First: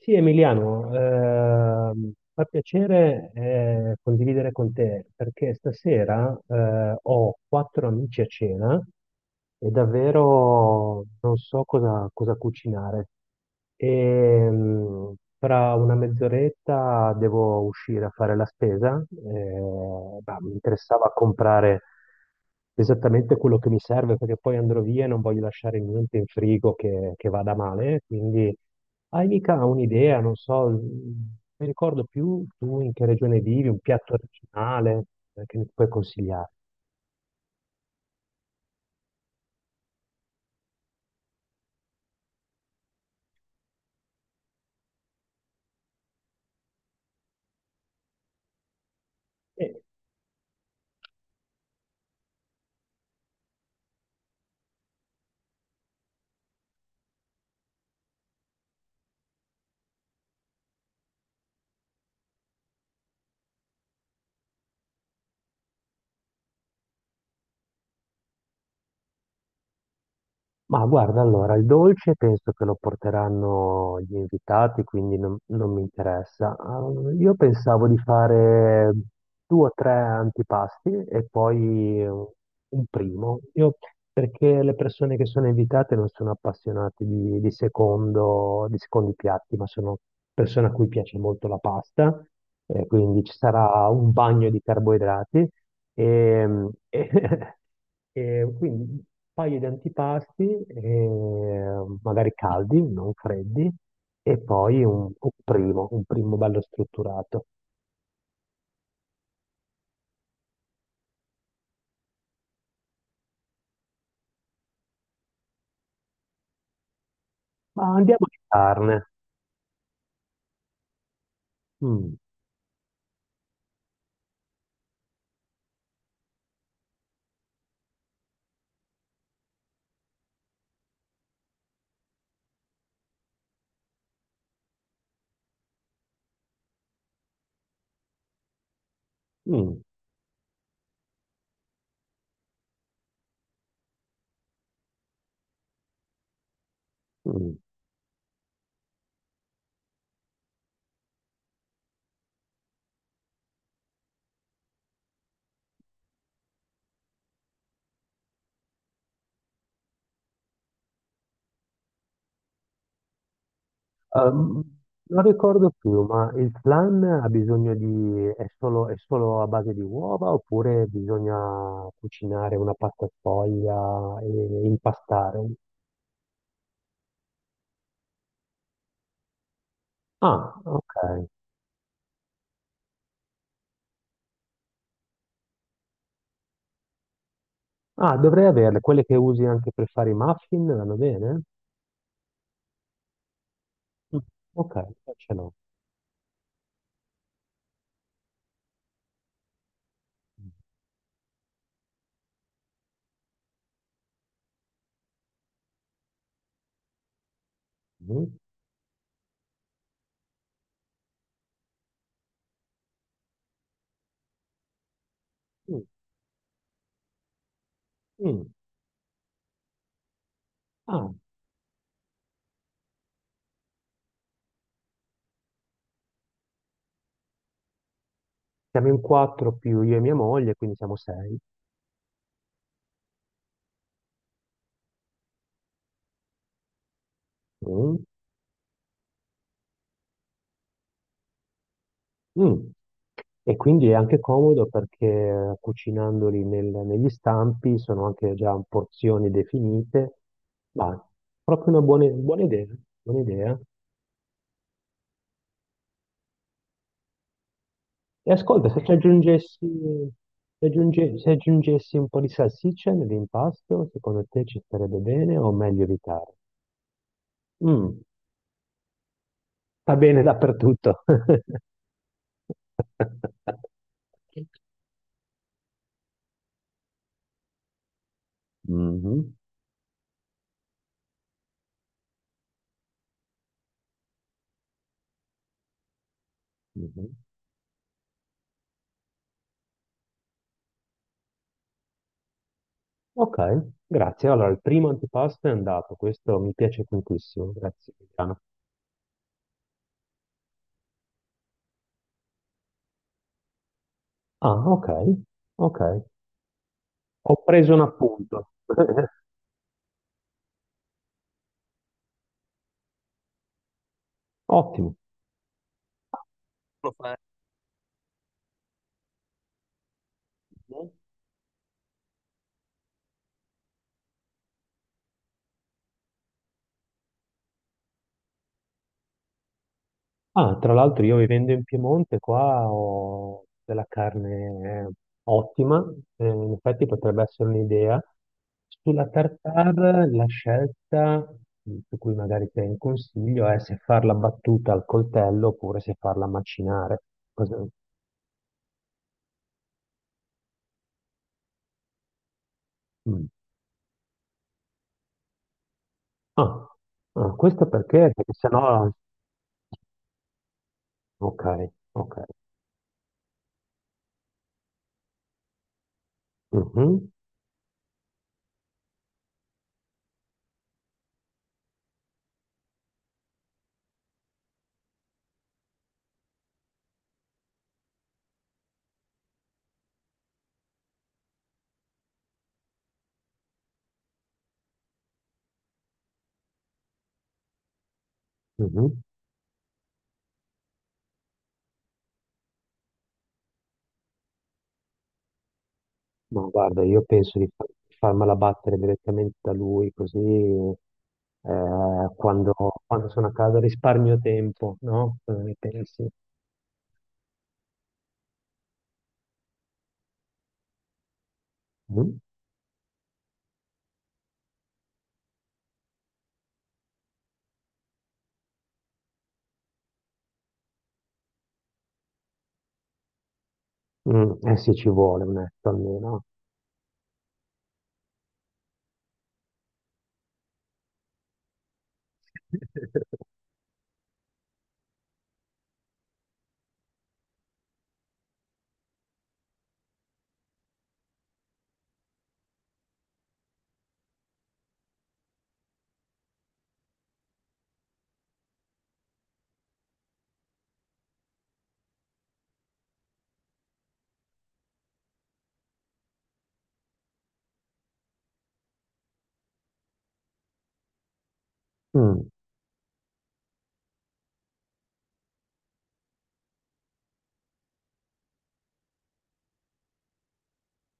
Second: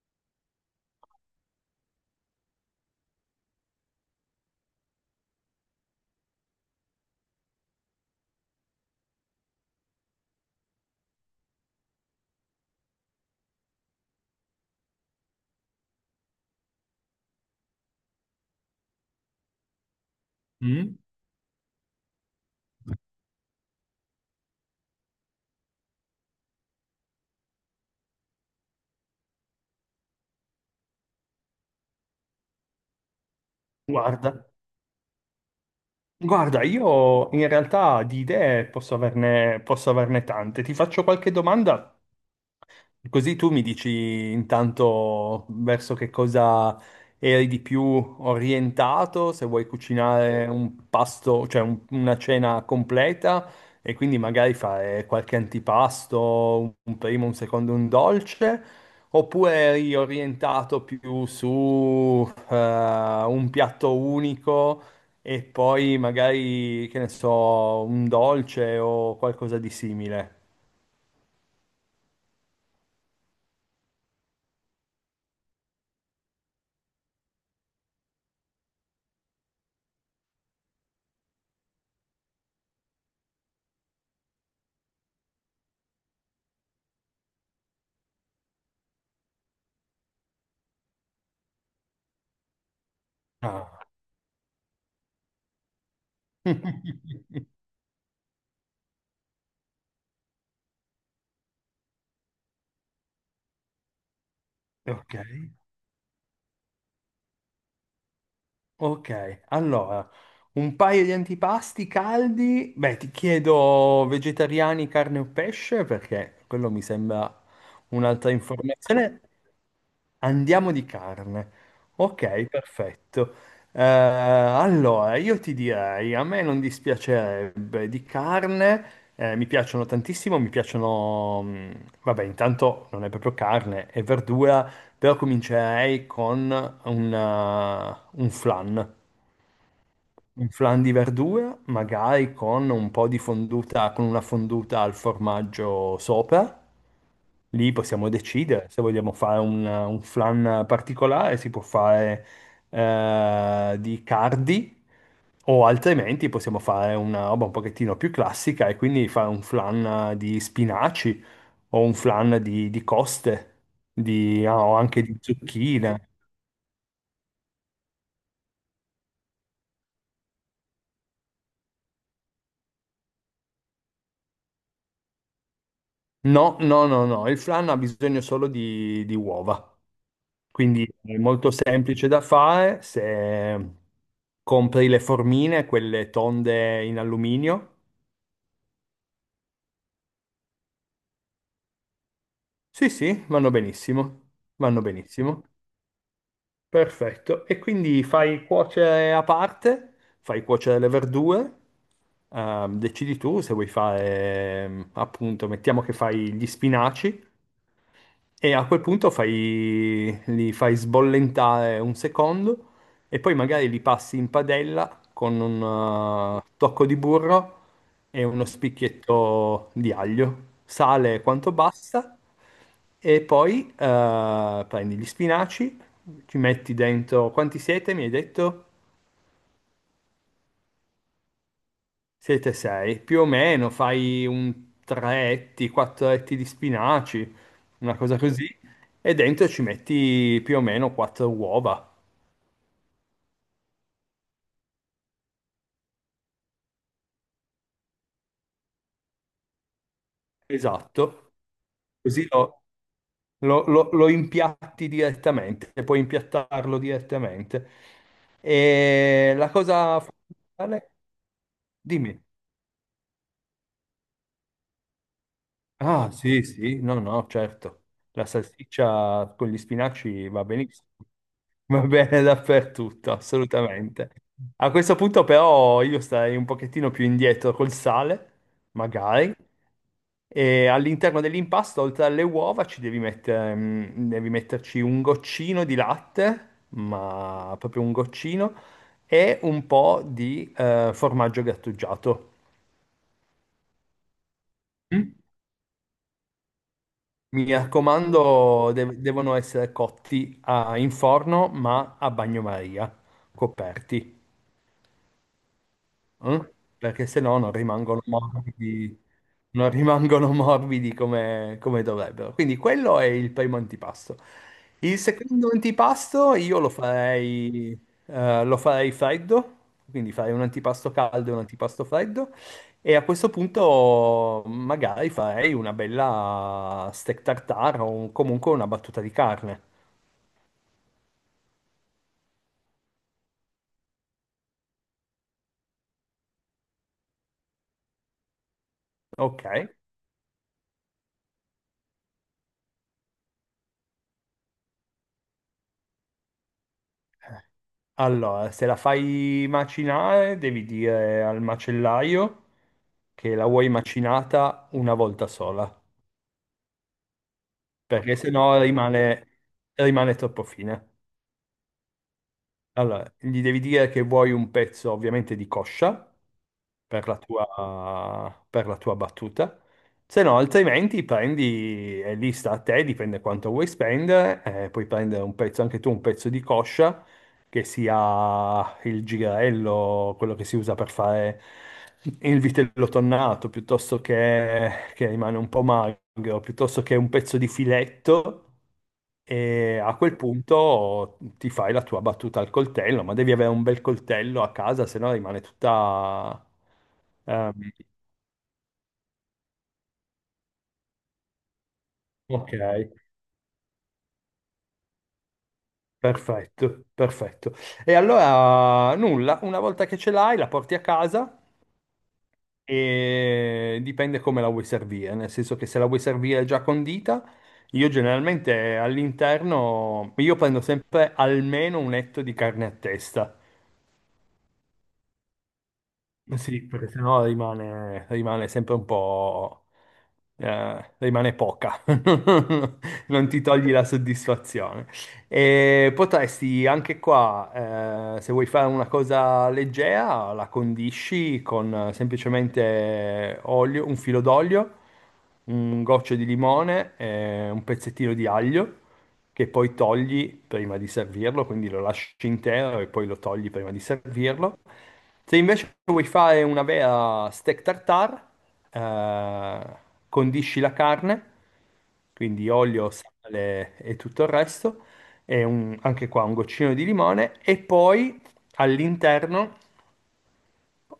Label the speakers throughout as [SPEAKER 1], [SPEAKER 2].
[SPEAKER 1] Sì, Emiliano, fa piacere condividere con te perché stasera ho quattro amici a cena e davvero non so cosa cucinare. Tra una mezz'oretta devo uscire a fare la spesa. Mi
[SPEAKER 2] Mm?
[SPEAKER 1] interessava comprare esattamente quello che mi serve perché poi andrò via e non voglio lasciare niente in frigo che vada male, quindi hai mica un'idea, non so, non mi ricordo più tu in che regione vivi, un piatto
[SPEAKER 2] Guarda,
[SPEAKER 1] regionale che mi puoi consigliare.
[SPEAKER 2] guarda, io in realtà di idee posso averne tante. Ti faccio qualche domanda, così tu mi dici intanto verso che cosa eri di più orientato, se vuoi cucinare un pasto, cioè una cena completa e quindi magari fare qualche antipasto, un primo, un secondo, un dolce, oppure eri orientato più su un piatto unico e poi magari, che ne so, un dolce o qualcosa di simile.
[SPEAKER 1] Ma guarda, allora, il dolce penso che lo porteranno gli invitati, quindi non mi interessa. Ah, io pensavo di fare due o tre antipasti e poi un primo. Io, perché le persone che sono invitate non sono appassionate di di secondi piatti, ma sono persone a cui piace molto la pasta, quindi ci
[SPEAKER 2] Ah.
[SPEAKER 1] sarà un bagno di carboidrati e E quindi un paio di antipasti, magari caldi, non freddi, e poi
[SPEAKER 2] Ok.
[SPEAKER 1] un primo bello strutturato.
[SPEAKER 2] Ok, allora, un paio di antipasti caldi. Beh, ti chiedo vegetariani, carne o pesce, perché quello mi sembra
[SPEAKER 1] Ma andiamo
[SPEAKER 2] un'altra
[SPEAKER 1] di carne.
[SPEAKER 2] informazione. Andiamo di carne.
[SPEAKER 1] Mm.
[SPEAKER 2] Ok, perfetto. Allora, io ti direi, a me non dispiacerebbe di carne, mi piacciono tantissimo, mi piacciono, vabbè, intanto non è proprio carne, è verdura, però comincerei con una- un flan,
[SPEAKER 1] mm,
[SPEAKER 2] un flan di verdura, magari con un po' di fonduta, con una fonduta al formaggio sopra.
[SPEAKER 1] mm.
[SPEAKER 2] Lì possiamo decidere se vogliamo fare un flan particolare, si può fare di cardi o altrimenti possiamo fare una roba un pochettino più classica e quindi fare un flan di spinaci o un flan di coste, ah,
[SPEAKER 1] Ehm,
[SPEAKER 2] o anche di
[SPEAKER 1] non ricordo più,
[SPEAKER 2] zucchine.
[SPEAKER 1] ma il flan ha bisogno di, è solo a base di uova oppure bisogna cucinare una pasta sfoglia e impastare?
[SPEAKER 2] No, no, no, no, il flan ha bisogno solo di uova,
[SPEAKER 1] Ah,
[SPEAKER 2] quindi è
[SPEAKER 1] ok.
[SPEAKER 2] molto semplice da fare se compri le formine, quelle tonde in alluminio.
[SPEAKER 1] Ah, dovrei averle, quelle che usi anche per fare i muffin, vanno bene?
[SPEAKER 2] Sì, sì, vanno
[SPEAKER 1] Mm.
[SPEAKER 2] benissimo,
[SPEAKER 1] Ok,
[SPEAKER 2] vanno
[SPEAKER 1] qua ce
[SPEAKER 2] benissimo.
[SPEAKER 1] l'ho.
[SPEAKER 2] Perfetto. E quindi fai cuocere a parte, fai cuocere le verdure, decidi tu se vuoi fare, appunto, mettiamo che fai gli spinaci.
[SPEAKER 1] Mm.
[SPEAKER 2] E a quel punto fai, li fai sbollentare un secondo e poi magari li passi in padella con
[SPEAKER 1] mm,
[SPEAKER 2] un tocco di burro e uno
[SPEAKER 1] mm.
[SPEAKER 2] spicchietto di aglio,
[SPEAKER 1] Ah,
[SPEAKER 2] sale quanto basta e poi prendi gli spinaci, ci metti dentro, quanti siete mi hai detto?
[SPEAKER 1] siamo in quattro più io e mia moglie, quindi siamo sei.
[SPEAKER 2] Siete sei, più o meno fai un tre etti, quattro etti di spinaci, una
[SPEAKER 1] Mm,
[SPEAKER 2] cosa così, e dentro ci metti più o meno quattro uova.
[SPEAKER 1] mm. E quindi è anche comodo perché cucinandoli negli stampi sono anche già porzioni definite. Ma
[SPEAKER 2] Esatto,
[SPEAKER 1] proprio una
[SPEAKER 2] così
[SPEAKER 1] buona
[SPEAKER 2] lo,
[SPEAKER 1] idea, buona idea.
[SPEAKER 2] lo- lo- lo impiatti direttamente, e puoi impiattarlo direttamente.
[SPEAKER 1] E ascolta,
[SPEAKER 2] E la cosa fondamentale,
[SPEAKER 1] se aggiungessi un po'
[SPEAKER 2] dimmi.
[SPEAKER 1] di salsiccia nell'impasto, secondo te ci starebbe bene o meglio
[SPEAKER 2] Ah,
[SPEAKER 1] evitare?
[SPEAKER 2] sì, sì, no, no, certo.
[SPEAKER 1] Mm,
[SPEAKER 2] La salsiccia con gli
[SPEAKER 1] va bene
[SPEAKER 2] spinaci va benissimo.
[SPEAKER 1] dappertutto.
[SPEAKER 2] Va bene dappertutto, assolutamente. A questo punto però io starei un pochettino più indietro col sale, magari,
[SPEAKER 1] Mhm,
[SPEAKER 2] e all'interno dell'impasto, oltre alle uova, ci devi mettere, devi metterci un goccino di latte,
[SPEAKER 1] mhm.
[SPEAKER 2] ma proprio un goccino, e un po' di formaggio grattugiato.
[SPEAKER 1] Ok, grazie. Allora, il primo
[SPEAKER 2] Mm?
[SPEAKER 1] antipasto è andato, questo mi piace
[SPEAKER 2] Mi
[SPEAKER 1] tantissimo, grazie Cristiano.
[SPEAKER 2] raccomando, devono essere cotti in forno, ma a bagnomaria, coperti.
[SPEAKER 1] Ah, ok, ok.
[SPEAKER 2] Mm? Perché se
[SPEAKER 1] Ho
[SPEAKER 2] no non
[SPEAKER 1] preso un
[SPEAKER 2] rimangono
[SPEAKER 1] appunto.
[SPEAKER 2] morbidi, non rimangono morbidi come, come dovrebbero. Quindi quello è il primo antipasto.
[SPEAKER 1] Ottimo.
[SPEAKER 2] Il secondo antipasto io
[SPEAKER 1] Lo fai?
[SPEAKER 2] lo farei freddo, quindi farei un antipasto caldo e un antipasto freddo. E a questo punto magari farei una bella steak tartare o comunque una battuta di carne.
[SPEAKER 1] Ah, tra l'altro io vivendo in Piemonte qua ho della carne ottima, in effetti potrebbe essere un'idea. Sulla
[SPEAKER 2] Ok?
[SPEAKER 1] tartare la scelta mm, su cui magari ti un consiglio è se farla battuta al coltello oppure se farla macinare. Cosa-
[SPEAKER 2] Allora, se la fai macinare, devi dire al macellaio
[SPEAKER 1] mm.
[SPEAKER 2] che la vuoi macinata una volta sola,
[SPEAKER 1] Ah, ah, questo perché?
[SPEAKER 2] perché Ok.
[SPEAKER 1] Perché
[SPEAKER 2] sennò
[SPEAKER 1] sennò...
[SPEAKER 2] rimane, rimane troppo fine.
[SPEAKER 1] Ok, ok.
[SPEAKER 2] Allora, gli devi dire che vuoi un pezzo ovviamente di coscia,
[SPEAKER 1] Mhm,
[SPEAKER 2] per la tua battuta. Se no, altrimenti prendi, è lì sta a te, dipende quanto vuoi spendere, puoi prendere un pezzo, anche tu un pezzo di coscia, che sia il girello, quello che si usa per fare il vitello tonnato, piuttosto che rimane un po' magro, piuttosto che un pezzo di filetto,
[SPEAKER 1] mhm.
[SPEAKER 2] e a quel punto ti fai la tua battuta al coltello, ma devi avere un bel coltello a casa, se no rimane
[SPEAKER 1] Ma
[SPEAKER 2] tutta...
[SPEAKER 1] guarda, io penso di
[SPEAKER 2] Ah,
[SPEAKER 1] fa- farmela battere direttamente da lui, così
[SPEAKER 2] ok,
[SPEAKER 1] quando, quando sono a casa risparmio tempo, no? Cosa ne pensi?
[SPEAKER 2] perfetto, perfetto. E allora nulla, una volta che ce l'hai la porti a casa
[SPEAKER 1] Mm?
[SPEAKER 2] e dipende come la vuoi servire, nel senso che se la vuoi servire già condita, io generalmente all'interno, io prendo sempre almeno un etto di carne a testa.
[SPEAKER 1] Mm, eh sì, ci vuole un etto almeno.
[SPEAKER 2] Eh sì, perché sennò rimane, rimane sempre un po'... rimane poca, non ti togli la soddisfazione. E potresti anche qua, se vuoi fare una cosa leggera, la condisci con semplicemente olio, un filo d'olio, un goccio di limone, e un pezzettino di aglio che poi togli prima di servirlo, quindi lo lasci intero e poi lo togli prima di servirlo. Se invece vuoi fare una vera steak tartare, eh, condisci la carne,
[SPEAKER 1] Mm.
[SPEAKER 2] quindi olio, sale e tutto il resto, e anche qua un goccino di limone, e poi all'interno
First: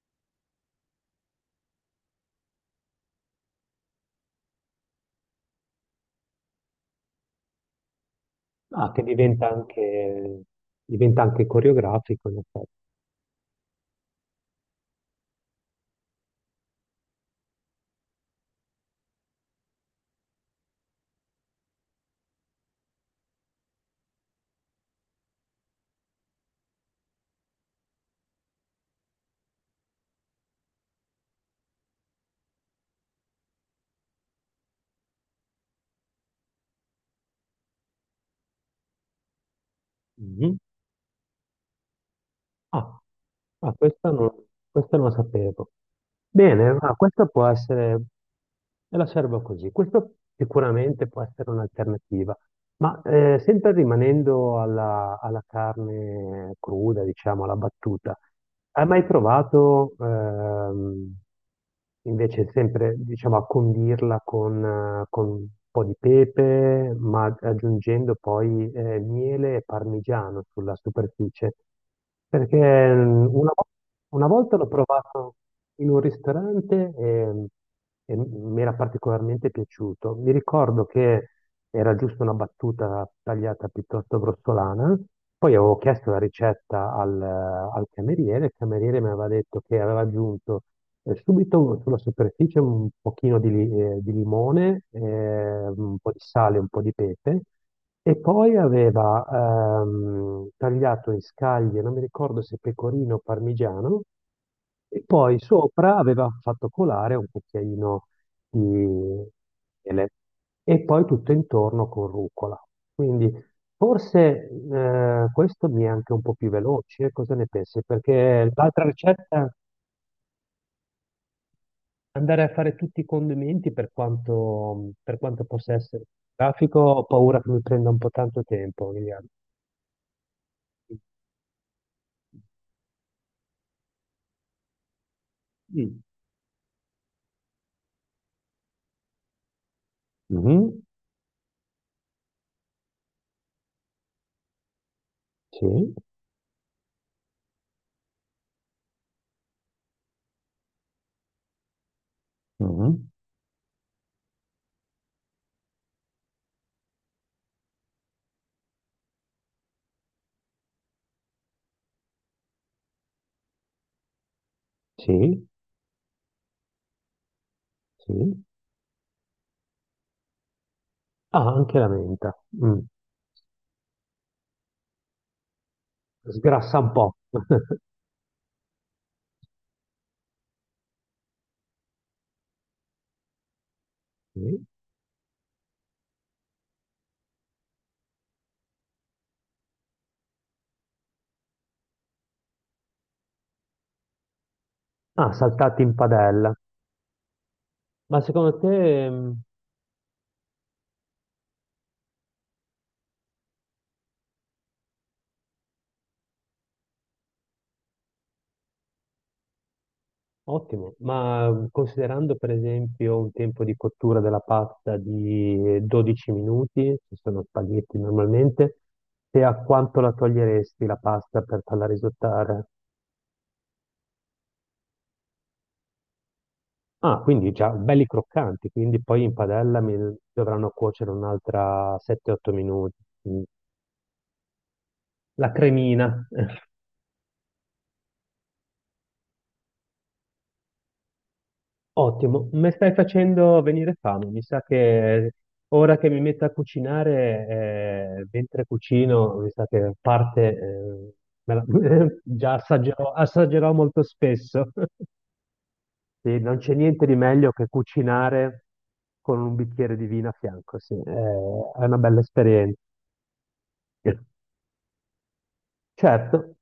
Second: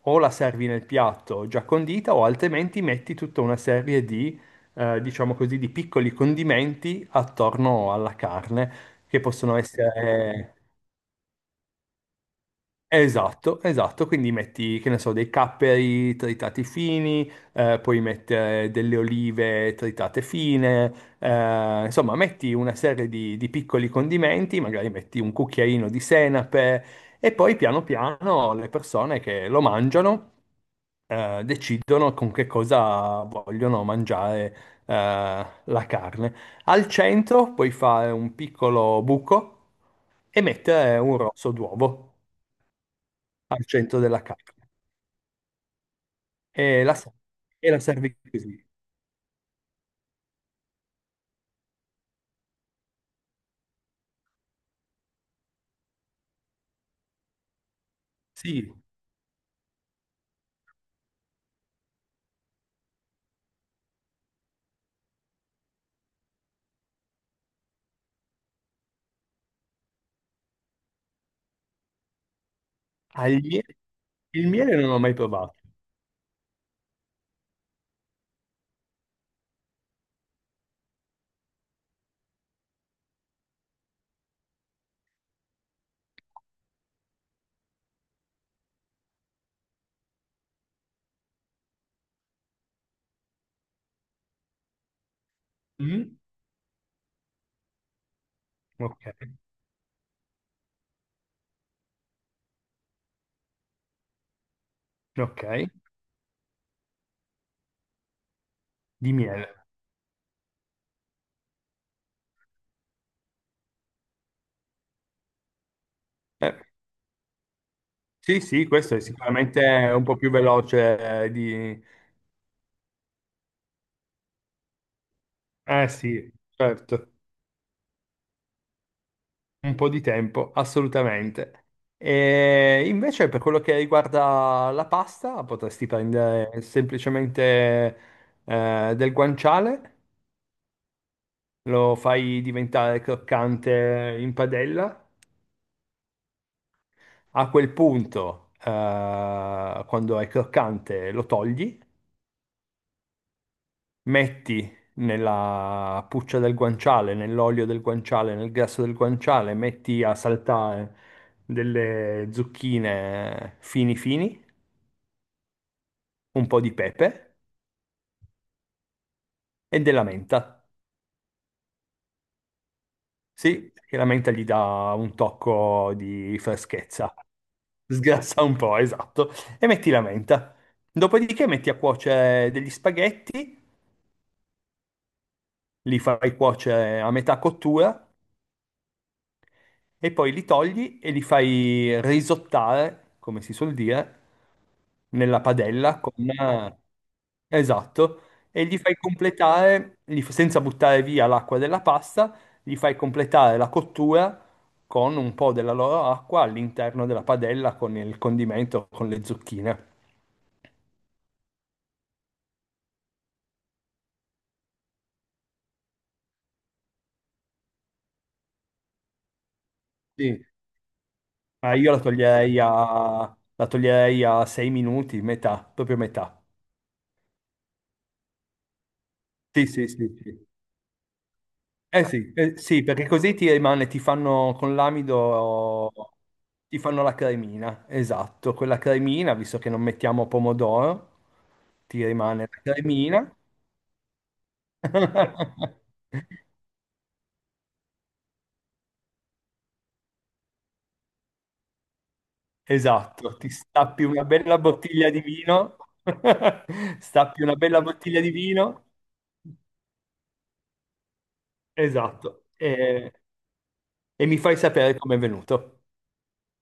[SPEAKER 2] o la servi nel piatto già condita o altrimenti metti tutta una serie di, diciamo così, di piccoli condimenti attorno alla carne,
[SPEAKER 1] Ah,
[SPEAKER 2] che possono essere
[SPEAKER 1] diventa anche coreografico, in effetti.
[SPEAKER 2] esatto, esatto, quindi metti, che ne so, dei capperi tritati fini, puoi mettere delle olive tritate fine, insomma, metti una serie di piccoli condimenti, magari metti un cucchiaino di senape e poi piano piano le persone che lo mangiano decidono con che cosa vogliono mangiare la carne. Al centro puoi fare un piccolo buco e
[SPEAKER 1] Mm.
[SPEAKER 2] mettere un rosso d'uovo
[SPEAKER 1] Ah,
[SPEAKER 2] al
[SPEAKER 1] ah,
[SPEAKER 2] centro
[SPEAKER 1] questa
[SPEAKER 2] della
[SPEAKER 1] non,
[SPEAKER 2] carne
[SPEAKER 1] questa non la sapevo. Bene,
[SPEAKER 2] e
[SPEAKER 1] ma questa può
[SPEAKER 2] e la
[SPEAKER 1] essere,
[SPEAKER 2] servi così.
[SPEAKER 1] e la servo così, questo sicuramente può essere un'alternativa. Ma sempre rimanendo alla carne cruda, diciamo, alla battuta,
[SPEAKER 2] Sì,
[SPEAKER 1] hai mai provato invece sempre, diciamo, a condirla con un po' di pepe, ma aggiungendo poi miele e parmigiano sulla superficie? Perché mm,
[SPEAKER 2] al miele.
[SPEAKER 1] una
[SPEAKER 2] Il
[SPEAKER 1] volta l'ho
[SPEAKER 2] miele non l'ho mai
[SPEAKER 1] provato
[SPEAKER 2] provato.
[SPEAKER 1] in un ristorante e mi era particolarmente piaciuto. Mi ricordo che era giusto una battuta tagliata piuttosto grossolana. Poi avevo chiesto la ricetta al cameriere, il cameriere mi aveva detto che aveva aggiunto subito sulla superficie un pochino di limone, un po'
[SPEAKER 2] Mm.
[SPEAKER 1] di sale, un po' di pepe, e poi aveva
[SPEAKER 2] Ok,
[SPEAKER 1] tagliato in scaglie, non mi ricordo se pecorino o parmigiano, e poi
[SPEAKER 2] ok,
[SPEAKER 1] sopra aveva fatto colare un cucchiaino di
[SPEAKER 2] di miele.
[SPEAKER 1] miele e poi tutto intorno con rucola. Quindi forse questo mi è anche un po' più
[SPEAKER 2] Eh,
[SPEAKER 1] veloce, cosa ne pensi?
[SPEAKER 2] sì,
[SPEAKER 1] Perché
[SPEAKER 2] sì,
[SPEAKER 1] l'altra
[SPEAKER 2] questo è
[SPEAKER 1] ricetta,
[SPEAKER 2] sicuramente un po' più veloce di...
[SPEAKER 1] andare a fare tutti i condimenti per quanto possa
[SPEAKER 2] Eh
[SPEAKER 1] essere
[SPEAKER 2] sì,
[SPEAKER 1] grafico, ho
[SPEAKER 2] certo,
[SPEAKER 1] paura che mi prenda un po' tanto tempo, Liliana.
[SPEAKER 2] un po' di tempo, assolutamente. E invece per quello che riguarda la pasta, potresti
[SPEAKER 1] Mm.
[SPEAKER 2] prendere semplicemente del guanciale,
[SPEAKER 1] Mhm,
[SPEAKER 2] lo fai diventare croccante in padella.
[SPEAKER 1] sì,
[SPEAKER 2] A quel punto, quando è croccante, lo togli,
[SPEAKER 1] mhm,
[SPEAKER 2] metti nella puccia del guanciale, nell'olio del guanciale, nel grasso del guanciale, metti a saltare delle zucchine fini fini,
[SPEAKER 1] sì,
[SPEAKER 2] un po' di pepe
[SPEAKER 1] sì.
[SPEAKER 2] e della menta.
[SPEAKER 1] Ah, anche la menta. Mm.
[SPEAKER 2] Sì, perché la menta gli dà un tocco di
[SPEAKER 1] Sgrassa un po'.
[SPEAKER 2] freschezza. Sgrassa un po', esatto. E metti la menta. Dopodiché metti a cuocere degli spaghetti,
[SPEAKER 1] Sì.
[SPEAKER 2] li fai cuocere a metà cottura e poi li togli e li fai risottare, come si suol dire,
[SPEAKER 1] Ah,
[SPEAKER 2] nella
[SPEAKER 1] saltati in
[SPEAKER 2] padella con...
[SPEAKER 1] padella. Ma
[SPEAKER 2] Esatto,
[SPEAKER 1] secondo
[SPEAKER 2] e gli fai
[SPEAKER 1] te,
[SPEAKER 2] completare, senza buttare via l'acqua della pasta, gli fai completare la cottura con un po' della loro acqua all'interno della padella con il condimento, con le zucchine.
[SPEAKER 1] ottimo, ma considerando per esempio un tempo di cottura della pasta di 12 minuti, se sono spaghetti normalmente, te a quanto la
[SPEAKER 2] Sì.
[SPEAKER 1] toglieresti la pasta per
[SPEAKER 2] Ah,
[SPEAKER 1] farla
[SPEAKER 2] io
[SPEAKER 1] risottare?
[SPEAKER 2] la toglierei a 6 minuti, metà, proprio metà.
[SPEAKER 1] Ah, quindi già belli croccanti, quindi poi in
[SPEAKER 2] Sì,
[SPEAKER 1] padella
[SPEAKER 2] sì,
[SPEAKER 1] mi
[SPEAKER 2] sì, sì.
[SPEAKER 1] dovranno cuocere un'altra
[SPEAKER 2] Eh sì,
[SPEAKER 1] 7-8
[SPEAKER 2] eh sì,
[SPEAKER 1] minuti.
[SPEAKER 2] perché così
[SPEAKER 1] Mm.
[SPEAKER 2] ti rimane, ti fanno con
[SPEAKER 1] La
[SPEAKER 2] l'amido,
[SPEAKER 1] cremina.
[SPEAKER 2] ti fanno la cremina, esatto, quella cremina, visto che non mettiamo pomodoro, ti
[SPEAKER 1] Ottimo,
[SPEAKER 2] rimane
[SPEAKER 1] mi
[SPEAKER 2] la
[SPEAKER 1] stai
[SPEAKER 2] cremina.
[SPEAKER 1] facendo venire fame. Mi sa che ora che mi metto a cucinare, mentre cucino, mi sa che parte, me la- già assaggerò,
[SPEAKER 2] Esatto, ti
[SPEAKER 1] assaggerò molto
[SPEAKER 2] stappi una bella
[SPEAKER 1] spesso.
[SPEAKER 2] bottiglia di vino,
[SPEAKER 1] Sì, non c'è niente di
[SPEAKER 2] stappi
[SPEAKER 1] meglio
[SPEAKER 2] una
[SPEAKER 1] che
[SPEAKER 2] bella bottiglia di
[SPEAKER 1] cucinare
[SPEAKER 2] vino,
[SPEAKER 1] con un bicchiere di vino a fianco, sì, è una bella
[SPEAKER 2] esatto,
[SPEAKER 1] esperienza.
[SPEAKER 2] e mi fai sapere com'è venuto.
[SPEAKER 1] Certo,